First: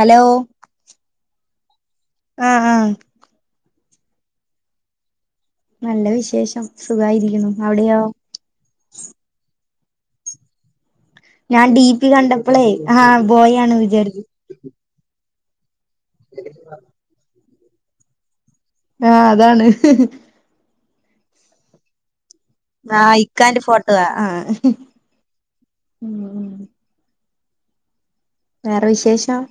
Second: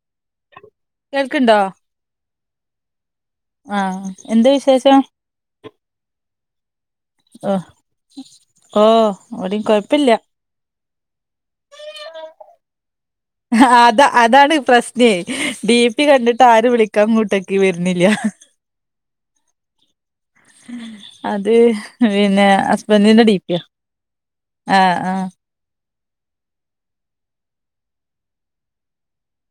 Hello കേൾക്ണ്ടോ ആ ആ ആഹ എന്ത് വിശേഷം നല്ല വിശേഷം സുഖായിരിക്കുന്നു ഹ് അവിടെയോ ഓ അഡി കൊയപ്പല്ല പ്പില്ല ഞാൻ ഡി പി കണ്ടപ്പളെ അത അതാണ് പ്രശ്നേ ഡീ പ്പി കണ്ടിട്ട് ആര് വിളിക്കാം അങ്ങോട്ട് ക്ക് വരണില്ല്യ ആ അതാണ് അതെ പിന്നെ ആഹ് ഹസ്ബഡിന്റെ ഡി പിയാ ഇക്കാന്റെ ഫോട്ടോവാ ആഹ് ആ ആ ഉം ഉം വേറെ വിശേഷം?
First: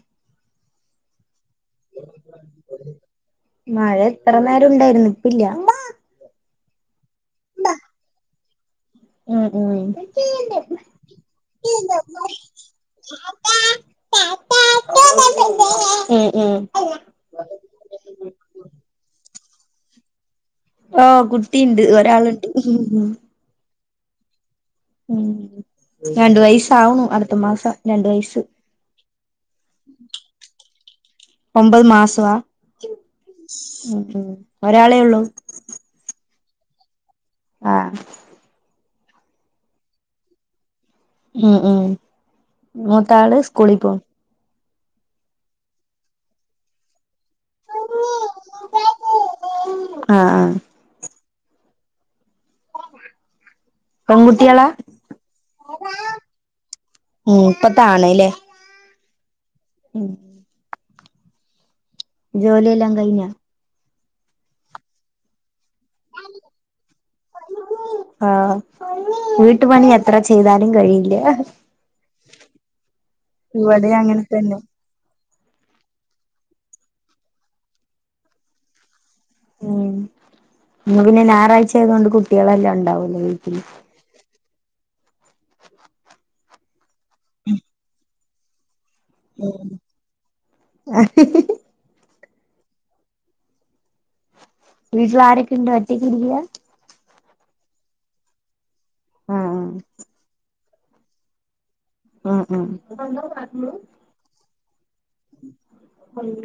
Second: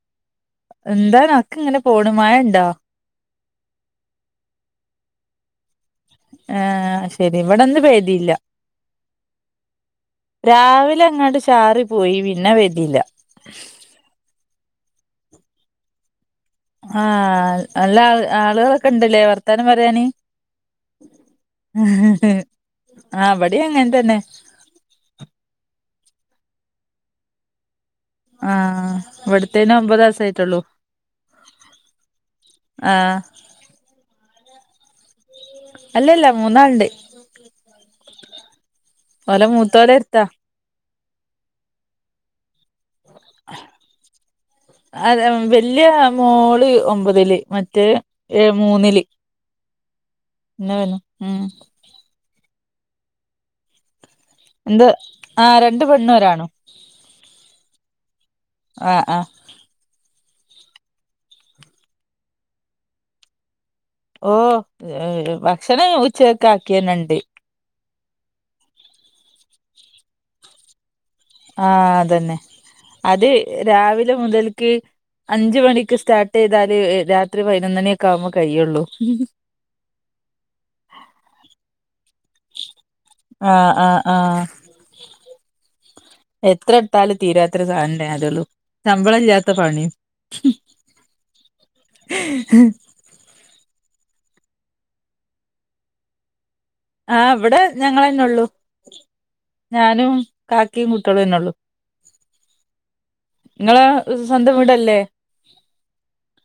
എന്താണ്‌ ക്ക് ഇങ്ങനെ പോണു. മഴ ഉണ്ടോ? മഴ എത്ര നേരം ഉണ്ടായിരുന്നു ഇപ്പില്ല ഉം ആ ശരി ഇവിടിന്ന് പെയ്തില്ല. ഉം ഉം രാവിലെ അങ്ങാട്ട് ചാറി പോയി പിന്നെ പെയ്തില്ല ഉം ആ നല്ല ആള് ആളുകളൊക്കെണ്ടല്ലേ വർ ത്താനം പറയാന്. ഓ കുട്ടിയുണ്ട് ഒരാളുണ്ട്. ആഹ് ഇവടിം അങ്ങൻ തന്നെ. ഉം രണ്ട് വയസാവണൂ അടുത്ത മാസം. രണ്ട് വയസ് ആഹ് ഇവിട്ത്തേന് ഒമ്പത് ദിവസായിട്ടുള്ളൂ ഒമ്പത് മാസവാ ആഹ് ഒരാളേ ഉള്ളൂ അല്ലല്ല മൂന്നാള്ണ്ട് ആ ഓലെ മൂത്തോലെട്ത്താ ഉം ഉം മൂത്താള് സ്കൂളി പോവും അതെ വല്യ മോളെ ഒമ്പതില് മറ്റേ ഏ മൂന്നില് ആഹ് ആഹ് ഇന്ന വന്നു ഉം പെൺകുട്ടികളാ എന്ത് ആ രണ്ടു പെണ്ണും ഒരാണും. ഇപ്പത്തെ ആണ് ലേ. ആഹ് ആഹ് ജോലിയെല്ലാം കഴിഞ്ഞാ ഓഹ് [unintelligible] ക്ഷനേ ഉച്ചക്കാക്കിയന്നെണ്ട്. ആഹ് വീട്ടു പണി എത്ര ചെയ്താലും കഴിയില്ല. ആഹ് അതന്നെ അത് ഇവിടെ രാവിലെ അങ്ങനെ തന്നെ മുതൽക്കേ അഞ്ചു മണിക്ക് സ്റ്റാർട്ട് ചെയ്താലെ രാത്രി പതിനൊന്നണിയൊക്കെ ആവുമ്പോ കഴിയുള്ളൂ. ഉം ഇന്ന് പിന്നെ ഞായറാഴ്ച ആയതോണ്ട് കുട്ടെളെല്ലാം ഉണ്ടാവുല്ലോ ആ വീട്ടില്. ആ ആ എത്ര ത്താല് തീരാതൊരു സാനെ അതേള്ളൂ ശമ്പള ഇല്ലാത്ത പണി ഹും വീട്ടില് ആരൊക്കെണ്ട് ഒറ്റക്കിരിക്കാ ആ വ്ടെ ഞങ്ങളന്നെള്ളൂ. ആഹ് ഞാനും കാക്കിം കുട്ടേളെന്നെള്ളൂ. ഉം ഉം ല്ലേ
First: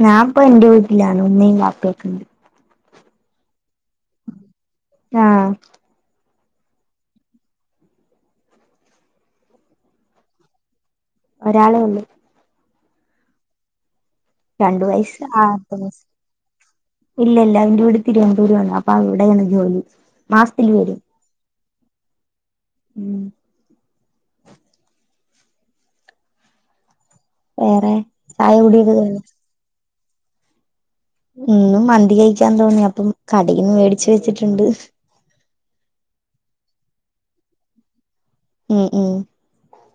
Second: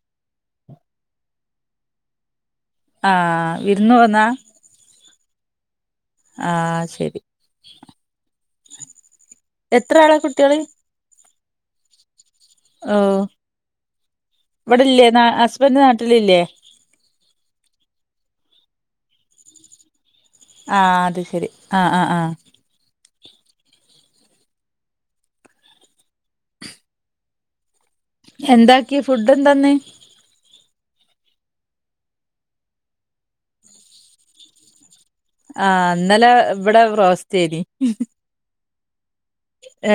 ഞാപ്പം ഇന്റെ വി ട്ടിലാണ് ഉമ്മീം വാപ്പയൊക്കണ്ട്. ആ വിര്ന്ന് പോന്നാ? ആഹ് ആ ശരി എത്ര ആള കുട്ടെള്. ഒരാളെ ഒള്ളു ഓ.. രണ്ടു ഇവിടില്ലേ വയസ്സ് ഹസ്ബൻഡ് ആത്തമിസ് നാട്ടിലില്ലേ ഇല്ലില്ല ന്റെ വീട് തിരിവ ദുരാണ് അപ്പാവിടെണ് ജോലി. മാസത്തില് വരും ആഹ് അത് ശരി ആഹ് ആഹ് ആഹ് ഉം വേറെ ചായ കുടിയൊക്കെ എന്താക്കി കഴിഞ്ഞോ ഫുഡ് എന്താന്ന് ഇന്നും മന്തി കഴിക്കാൻ തോന്നി അപ്പം കടേന്ന് മേടിച്ചു വെച്ചിട്ടുണ്ട് ആഹ് ഇന്നലെ ഇവിടെ റോസ്റ്റേന് ഉം ഉം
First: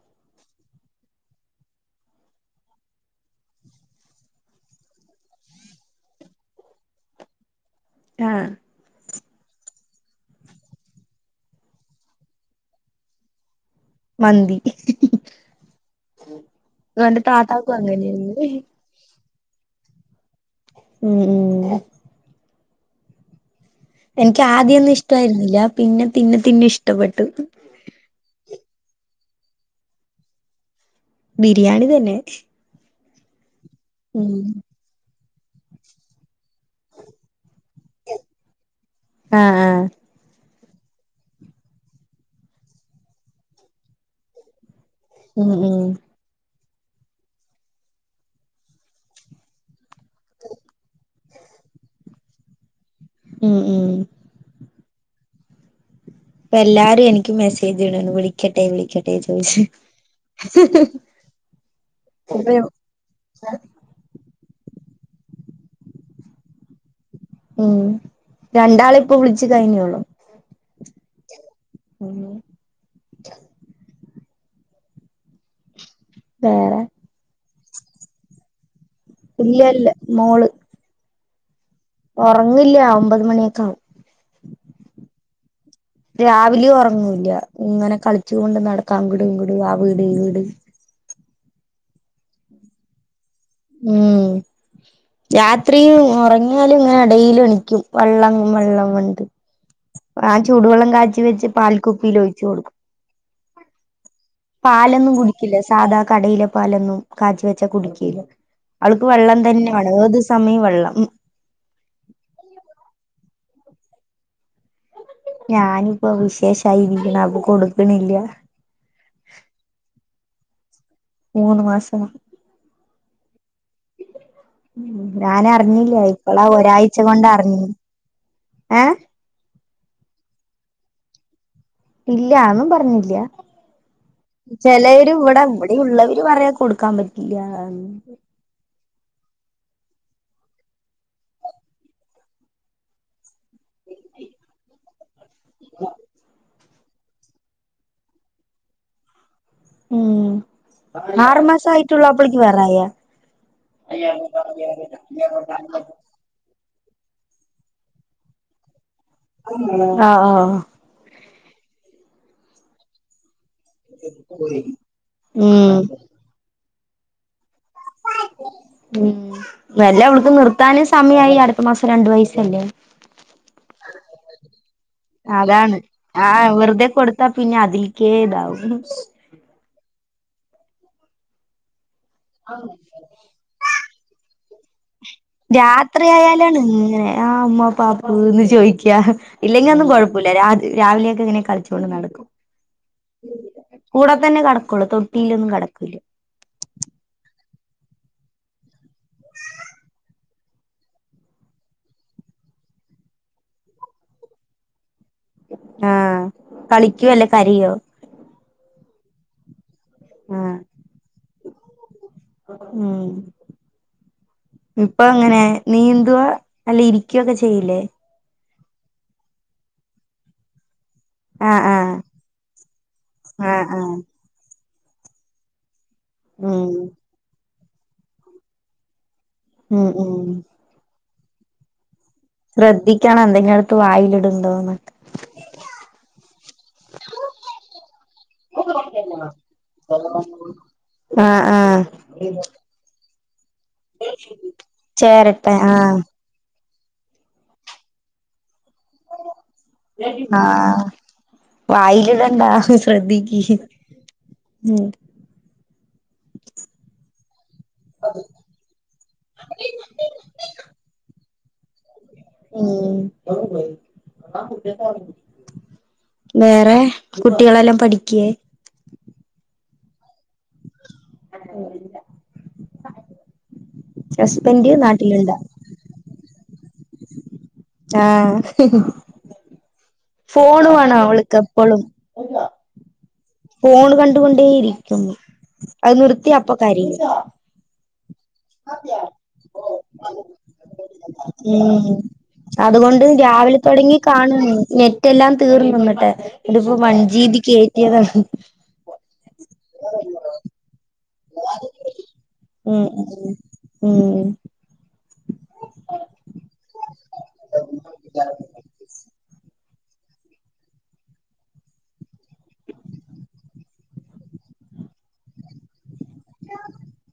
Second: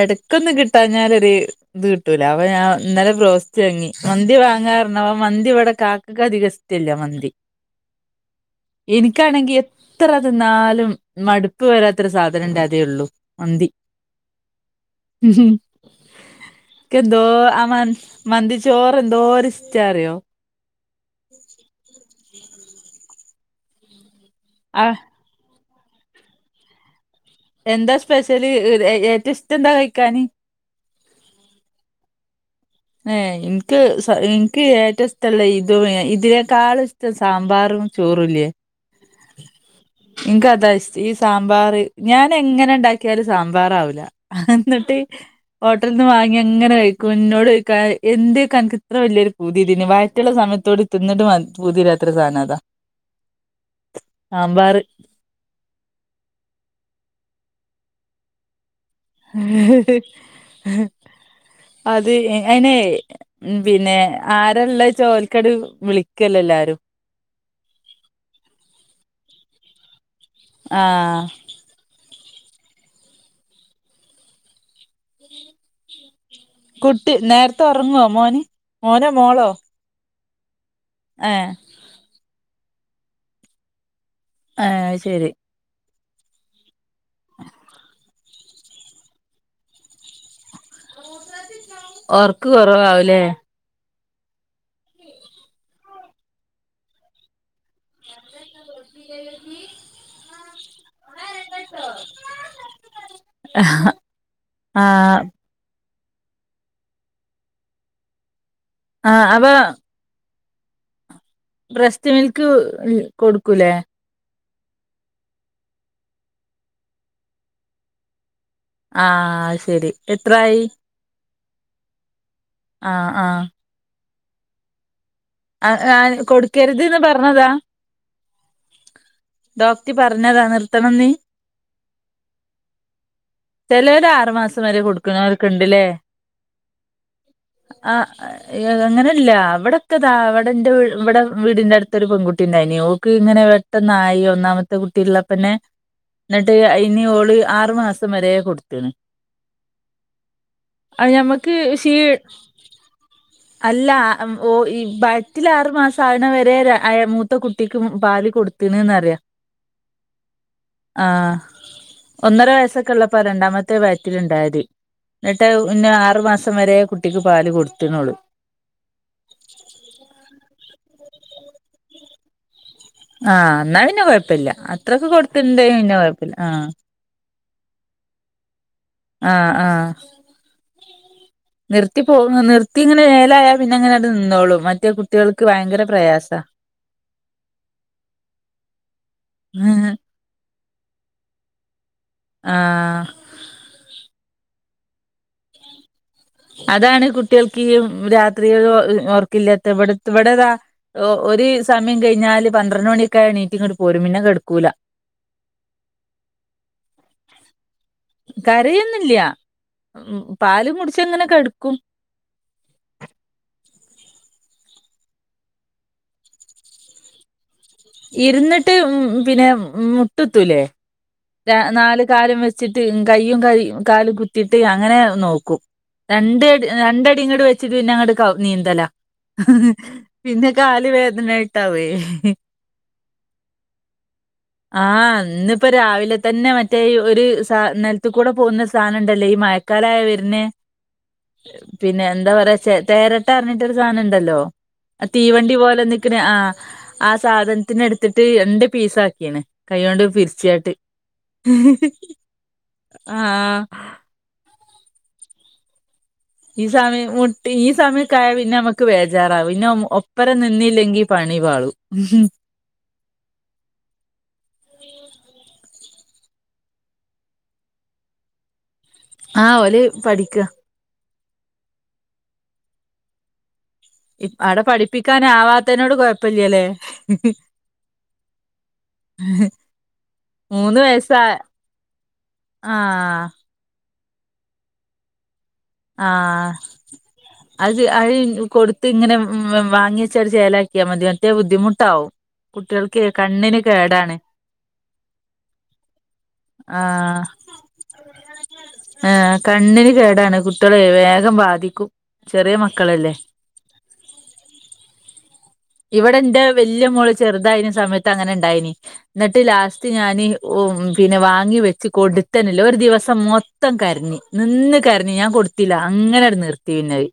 എടക്കൊന്നും കിട്ടാഞ്ഞാലൊരേ ഇത് കിട്ടൂല അപ്പം ഞാൻ ഇന്നലെ ബ്രോസ്റ്റ് വാങ്ങി മന്തി വാങ്ങാർന്നപ്പം മന്തി ഇവിടെ കാക്കക്ക് അധികം ഇഷ്ടല്ല മന്തി ആഹ് എനിക്കാണെങ്കി എത്ര അത് തിന്നാലും മടുപ്പ് വരാത്ത ഒരു സാധനം ഉണ്ട് അതേ ഉള്ളു മന്തി മന്തി ഇവന്റെ ക്കെന്തോ ആഹ് താത്താക്കും മ അങ്ങനെയായിരുന്നു മന്തി ചോറെന്തോരി ഷ്ടാറിയോ. ഉം ഉം ഉം ആ എനിക്കാദ്യോന്നും ഇഷ്ടായിരുന്നില്ല. പിന്നെ പിന്നെ പിന്നെ ഇഷ്ടപ്പെട്ടു. എന്താ സ്പെഷ്യല്? ഇഹ് ഏഹ് ഏറ്റോം ഇഷ്ടം എന്താ കഴിക്കാന്? ബിരിയാണി തന്നെ ഹ് ഏ ഇൻ ക്ക് ഇൻക് ഏറ്റം ഇസ് - [unintelligible] ഇഷ്ടല്ല ഇത് ഇതിനേക്കാളും ഇഷ്ടം സാമ്പാറും ചോറുംല്ലേ? ആഹ! ആഹ! ഇക്കത ഇഷ്ടം, ഈ സാമ്പാറ് ഞാൻ എങ്ങനെ ഉണ്ടാക്കിയാലും ഇ സാമ്പാറാവൂല ഹിഹി എന്നിട്ട് ഉം ഉം ഹോട്ടൽന്ന് വാങ്ങി. ഇങ്ങനെ കയിക്കും ന്നോട് ചോയ്ക്കും എന്തേ പ്പം അനക്ക് ഇത്ര വല്ല്യോരു പൂതിയിതിന് വയറ്റ് ള്ളെ സമയത്തും കൂടി തിന്നിട്ടു പൂതി തീരാത്ത ഒരു സാധനം അതാ ഉം ഉം സാമ്പാറ് ഇപ്പം എല്ലാരും എനിക്ക് മെസ്സേജ് ഇടാണ് വിളിക്കട്ടെ വിളി - ഹ് ഹ് ഹിഹി ഹ് അത് അയിനെ പിന്നെ, ആരാ ള്ളേച്ചാ ഓല്കട് വിളിക്കല്ലെ എല്ലാരും ഉം. രണ്ടാള് ഇപ്പൊ വിളിച്ചു കഴിഞ്ഞൊള്ളു. ആഹ... ഉ വേറെ [inaudible] കുട്ടി നേര് ത്തെ ഉറങ്ങോ മോന്? മോനോ? മോളോ? ഇല്ല ഇല്ല മോള് ഏ ഉറങ്ങിയില്ല ഒമ്പത് മണിയൊക്കെ ആവും. ഏ അത് ശരി രാവിലെയും ഉറക്ക ല്ല ഇങ്ങനെ കളി ച്ചു കൊണ്ട് നടക്കാം അങ്ങടും ഇങ്ങടും ആ വീട് ഈ വീട് ഒർക്ക് കൊറവാവൂലേ? ഉം രാത്രിയും ഉറങ്ങിയാലും ഇങ്ങനെ ഇടയിൽ എണീ ക്കും വള്ളം വള്ളം ന്ന് പറഞ്ഞിട്ട് ആ ചൂടുവെള്ളം കാച്ചി വെച്ചി ട്ട് പൽക്കുപ്പീലോയ്ച്ചു കൊടുക്കും. അ അഹ് ഹ പാലൊന്നും കുടിക്കില്ല സാധാ കടയിലെ പാലൊന്നും കാച്ച് വെച്ചാ കുടിക്കില അവൾക്ക് ആഹ് വെള്ളം അപ്പ തന്നെ വേണം ഏത് സ് സമയ വെള്ളം ബ്രസ്റ്റ് മിൽക്ക് കൊടുക്കൂലേ ഞാനിപ്പോ വിശേഷായിരിക്ക്ണ അപ്പൊ കൊടുക്കണില്ല ആഹ് ശരി എത്രായി മൂന്ന് മാസം ആഹ ആഹ [inaudible] ഞാനറിഞ്ഞില്ല ആഹ് ഇപ്പോളാ ഒരാഴ്ച കൊടുക്കരുത്ന്ന് കൊണ്ട് പറഞ്ഞതാ അറിഞ്ഞി ഏ ത്തണം ന്ന് ഇല്ല ആന്നും പറഞ്ഞില്ല ചെലോര് ആറ് മാസം വരെ ചെലവര് ഇവിടെ കൊടുക്കണോര്ക്ക്ണ്ട്ല്ലേ ഇവിടെള്ളവര് പറയാ കൊടുക്കാൻ പറ്റില്ല ഇവടെ ഇ അവിടന്റെ ഇവിടെ വീടിന്റെ അടുത്തൊരു പെൺകുട്ടി ഉണ്ടായിനി ഓക്ക് ഇങ്ങനെ പെട്ടെന്നായി ഒന്നാമത്തെ കുട്ടിള്ള പിന്നെ ന്നിട്ട് അ ഇനി ഓള് ആറു മാസം വരെ കൊടുത്ത്ണ് ഉം അത് ഞമ്മക്ക് ആറുമാസ ക്ഷീ ആയിട്ടുള്ള അപ്പൾ ക്ക് വേറെ യാ വയറ്റിലാ ആറു മാസ ആ മൂത്ത കുട്ടിക്ക് പാല് കൊടുത്ത്ണ് ആഹ ആഹ ആ ഒന്നര വയസ്സൊക്കെ ഇള്ളപ്പ രണ്ടാമത്തെ വയറ്റിലുണ്ടായത്. ന്നിട്ട് ഉം ഇന്ന ആറു മാസം വരെ കുട്ടിക്ക് പാല് കൊടു ഉം നല്ല അവൾക്ക് നിർത്ത ത്താനും സമയമായി അടുത്ത മാസം രണ്ടു വയസ്സല്ലേ ആഹ എന്നാ പിന്നെ കൊഴപ്പില്ല അത്രൊക്കെ കൊടുത്തിന്ത അതാണ് പിന്നെ കൊഴപ്പില്ല ആഹ് ആഹ വെറുതെ കൊടുത്താ പിന്നെ അതിൽക്കേ ഇതാവും ആഹ ആഹ നിർ പോ നിർത്തി ഇങ്ങെ ഏലായ പിന്നെ അങ്ങനെ അത് നിന്നോളും മറ്റേ കു രാത്രിയാലാണ്ങ്ങന ആ അമ്മ പാപ്പ് എന്ന് ചോദിക്കാ ഇല്ലെങ്കി ഒന്നും കൊഴപ്പല്ല രാത് രാവിലെയൊക്കെ ഇങ്ങനെ കളിച്ചോണ്ട് നട ആ അ തന്നെ കടക്കുള്ളൂ തൊട്ടീ ലൊന്നും കടക്കൂല്ല അതാണ് കുട്ട്യാൾക്കീ രാത്രി ഒ ർക്കില്ലാത്ത ഇവിടെ ഇവിടതാ ഒരു സമയം കഴിഞ്ഞാല് പന്ത്രണ്ട് മണിയൊക്കെ ആണീറ്റിങ്ങോട്ട് പോരും പിന്നെ കെടക്കൂല ആഹ കളിക്കുവ അല്ലേ കരയോ കരയു ന്നില്ല ഉം പാ ആഹ് മുടി പ എങ്ങനെ കടക്കും ഉം ഇപ്പൊ അങ്ങനെ നീന്തുകോ അല്ല ഇരിക്കയൊക്കെ ഇരുന്ന് ട്ട് പിന്നെ മുട്ടുത്തുലേ ആഹ് [unintelligible] ആഹ് നാല് കാലും വെച്ചിട്ട് കയ്യും കൈ ആഹ് ആഹ് കാലും കുത്തിട്ട ട്ട് അങ്ങനെ നോക്കും രണ്ട്ടി ഉം രണ്ടടി ഇങ്ങട് വെ ന്ന ഞ ടു കൗ നീന്തല ഉം ഉം പിന്നെ കാല് വേ [unintelligible] യിട്ടാവേ ശ്രദ്ധിക്കണം എന്തെങ്കിലുട്ത്ത് വായിലിടുണ്ടോന്നൊക്കെ ആഹ് ഇന്നിപ്പോ രാവിലെ തന്നെ മറ്റേ ഈ ഒരു സാ നൽത്കൂടെ പോവുന്ന സാനുണ്ടല്ലേ ഈ മഴക്കാലായവര്ന ആഹ് ആഹ് പിന്നെ ന്താ പറാ തേരട്ടാന്ന് പറനിട്ട്ഒരു സാനംണ്ടല്ലോ തീവണ്ടി ചേരട്ടെ പോലെ ആഹ് നിക്ണ ആ ആ സാധനത്തിനെ ട്ത്തിട്ട് എന്ത് പീസാക്കിണ് കൈയ്യോണ്ട് പിരിച്യാട്ട് ആഹ് വായിലിടണ്ടാ ശ്രദ്ധികി ആഹ് മ് ഈ സമയം മുട്ടി ഈ സമയക്കായാ പിന്നെമ്മക്ക് വേജാറാവും പിന്നം ഒപ്പരം നിന്നില്ലെങ്കിൽ പണി വാളു ഉം [inaudible] വേറെ കുട്ടികളെല്ലാം പഠിക്യേ ആ ഓല് പഠി [unintelligible] ഇ അടെ ഹസ്ബൻഡ് നാട്ടിലുണ്ടാ പഠിപ്പിക്കാനാവാത്തേനോട് കൊ പ്പില്ലല്ലേ ആ ഹ് ഹ് ഫോൺ മൂന്ന് വേണാ വയസ്സ അവൾക്ക്പ്പളും ആഹ് ഫോൺ ക കൊണ്ടേയിരിക്കുന്നു അത് നിർത്തിയ അപ്പൊ കരയും അയി ചേലാക്കിയാ മതി മറ്റേ മ് ബുദ്ധിമുട്ടാവും കുട്ടികൾക്ക് അതുകൊണ്ട് രാവില കണ്ണിന് തൊടങ്ങി കേടാണ് കാണണ് നെറ്റെല്ലാം തീർന്ന് ന്നിട്ട് ഇന്നിട്ട്പ്പോ വൺ ജീബി കേറ്റിയതാണ് ആഹ് കണ്ണിന് കേടാണ് കു വിവേകം ബാധിക്കും ചെറിയ ഉം മക്കളല്ലേ ഉം ഇവിടെ എന്റെ വല്ല്യ മോൾ ചെറുതായിന സമയത്ത് അങ്ങനെണ്ടായിനി ന്നിട്ട് ലാസ്റ്റ് ത്ത് ഞാൻ ഓം പിന്നെ വാങ്ങി വെച്ച് കൊടുത്തനില്ല ഒരു ദിവസം മൊത്തം കരഞ്ഞ് നിന്ന് കരഞ്ഞ് ഞാൻ കൊട് തില്ല അങ്ങനെ നിർത്തി പിന്നെഅയ്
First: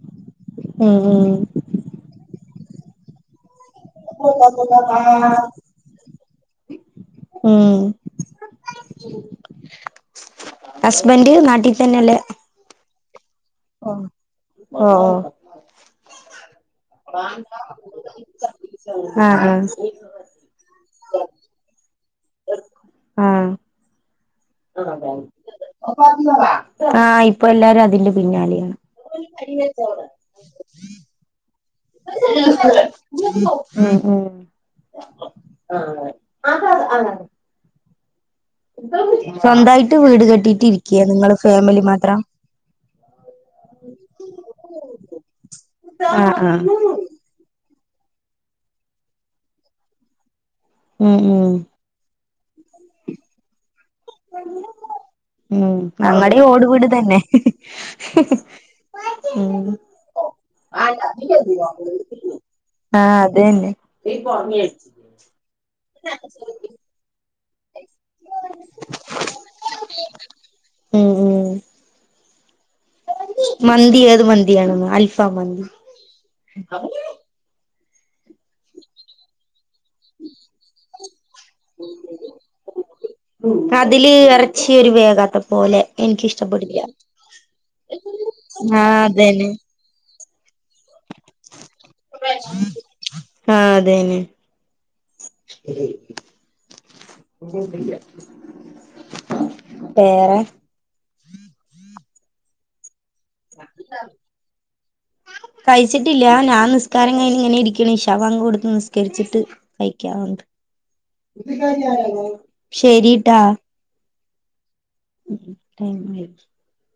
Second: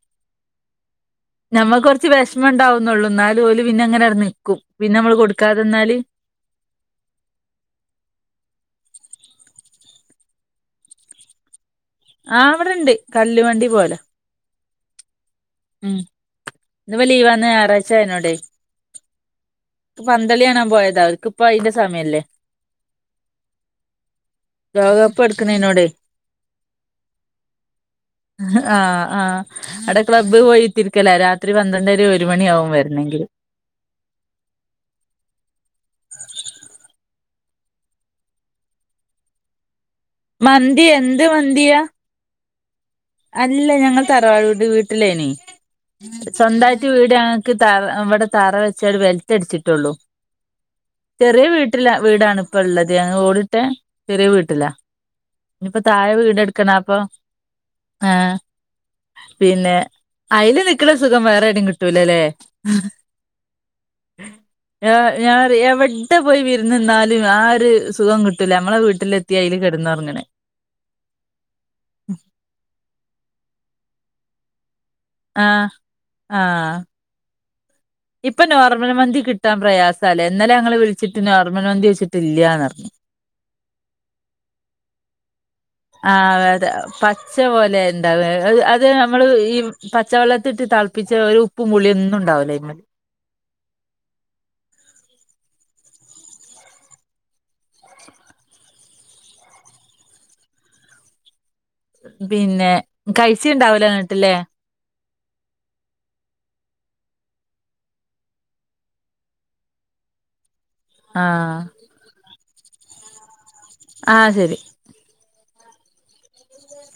ഉം ഉം നമ്മക്ക് കുറച്ച് വിഷമം ഉണ്ടാവും നെള്ളു ഇന്നാലും ഓല് പിന്നെ അങ്ങനെ അവിടെ നിക്കും പിന്നെ നമ്മള് കൊടുക്കനിന്നാല് ഉം ഹസ്ബൻഡ് നാട്ടിൽ തന്നെയല്ലേ ആ ഇവിടെണ്ട് കല്ലുവണ്ടി പോവലാ ഓഹ് ഓഹ് ഉം ഇന്ന് ലീവന്ന് ഞായറാഴ്ചആയതോണ്ടേ ആഹ് പന്തല് കാണാൻ പോയത അവർക്കിപ്പം അയിന്റെ സമയല്ലേ ലോകകപ്പ് എടുക്കണേനോടെ ആ ഇപ്പൊ എല്ലാരും അതിന്റെ പിന്നാലെയാണ് ബ് പോയിത്തിരിക്കലാ രാത്രി പന്ത്രണ്ടര ഒരുമണിയാകും വെരണോങ്കില്- ഉം ഉം സ്വന്തായി- വീട് കെട്ടിയിട്ട് മന്തി ഇരിക്കയാ എന്ത് നിങ്ങള് മന്തിയാ ഫാമിലി മാത്രം അല്ല ഞങ്ങ തറവാട് വീട്ടിലേനി ആഹ് ആഹ് സ്വന്തായിട്ട് വീട്‌ ഞാങ്ങക്ക്- തറ ഇവിടെ തറ വെച്ച ഒരു ബെൽറ്റ് അടിച്ചിട്ടെള്ളൂ ഉം ചെറിയ ഉം വീട്ടില വീടാണ്- പ്പള്ളത് ഞങ്ങ ഓടിട്ടെ- ഉം ഞങ്ങടേ ഓട് എടുക്കണം വീട് അപ്പൊ തന്നെ- ആഹ് ഉം പിന്നെ അയില് നിക്ക്ണ സുഖം വേറെ ഏടെ കിട്ടൂലല്ലേ ആഹ് അതന്നെ ഞാ ഞാൻ എവിടെ പോയി വിരുന്ന് നിന്നാലും- ത് സുഖം കിട്ടൂല നമ്മളെ വീട്ടിലെത്തി അതിൽ കിടുന്ന്റങ്ങനെ- ഉം ഉം മന്തി അത് മന്തിയാണ് ആഹ് അൽഫാമന്തി- ആഹ് ഇപ്പൊ നോർമൽ മന്തി കിട്ടാൻ പ്രയാസ അല്ലേ ഇന്നലെ ഞങ്ങള് വിളിച്ചിട്ട് നോർമൽ മന്തി ചോയിച്ചിട്ട് ഇല്ലൃന്ന്റിഞ്ഞു- അതില് ഇറച്ചി ഒരു വേകാത്ത പോലെ ആതെ എനിക്കിഷ്ടപ്പെടില്ല പച്ച പോലെ ഉണ്ടാവ അത് ആഹ് നമ്മള് അതന്നെ ഈ പച്ചവെള്ള ത്തിട്ട് തളപ്പിച്ച ഒരു ഉപ്പ് പുളിയൊന്നും ഉണ്ടാവില ഈ മ വെറെ പിന്നെ- കഴിച്ച ഇണ്ടാവലോ എന്നിട്ടില്ലേ കയിച്ചിട്ടില്ല ഞാൻ നിസ്കാരം കയിഞ്ഞ് ഇങ്ങനെ ഇരിക്കണ് ഈശാവാങ്ക് കൊടുത്ത് നിസ്കരിച്ചിട്ട് കഴിക്കാവാന്ത്- ആഹ് [unintelligible] ശരി ട്ടാ ആഹ് ശരി- [inaudible]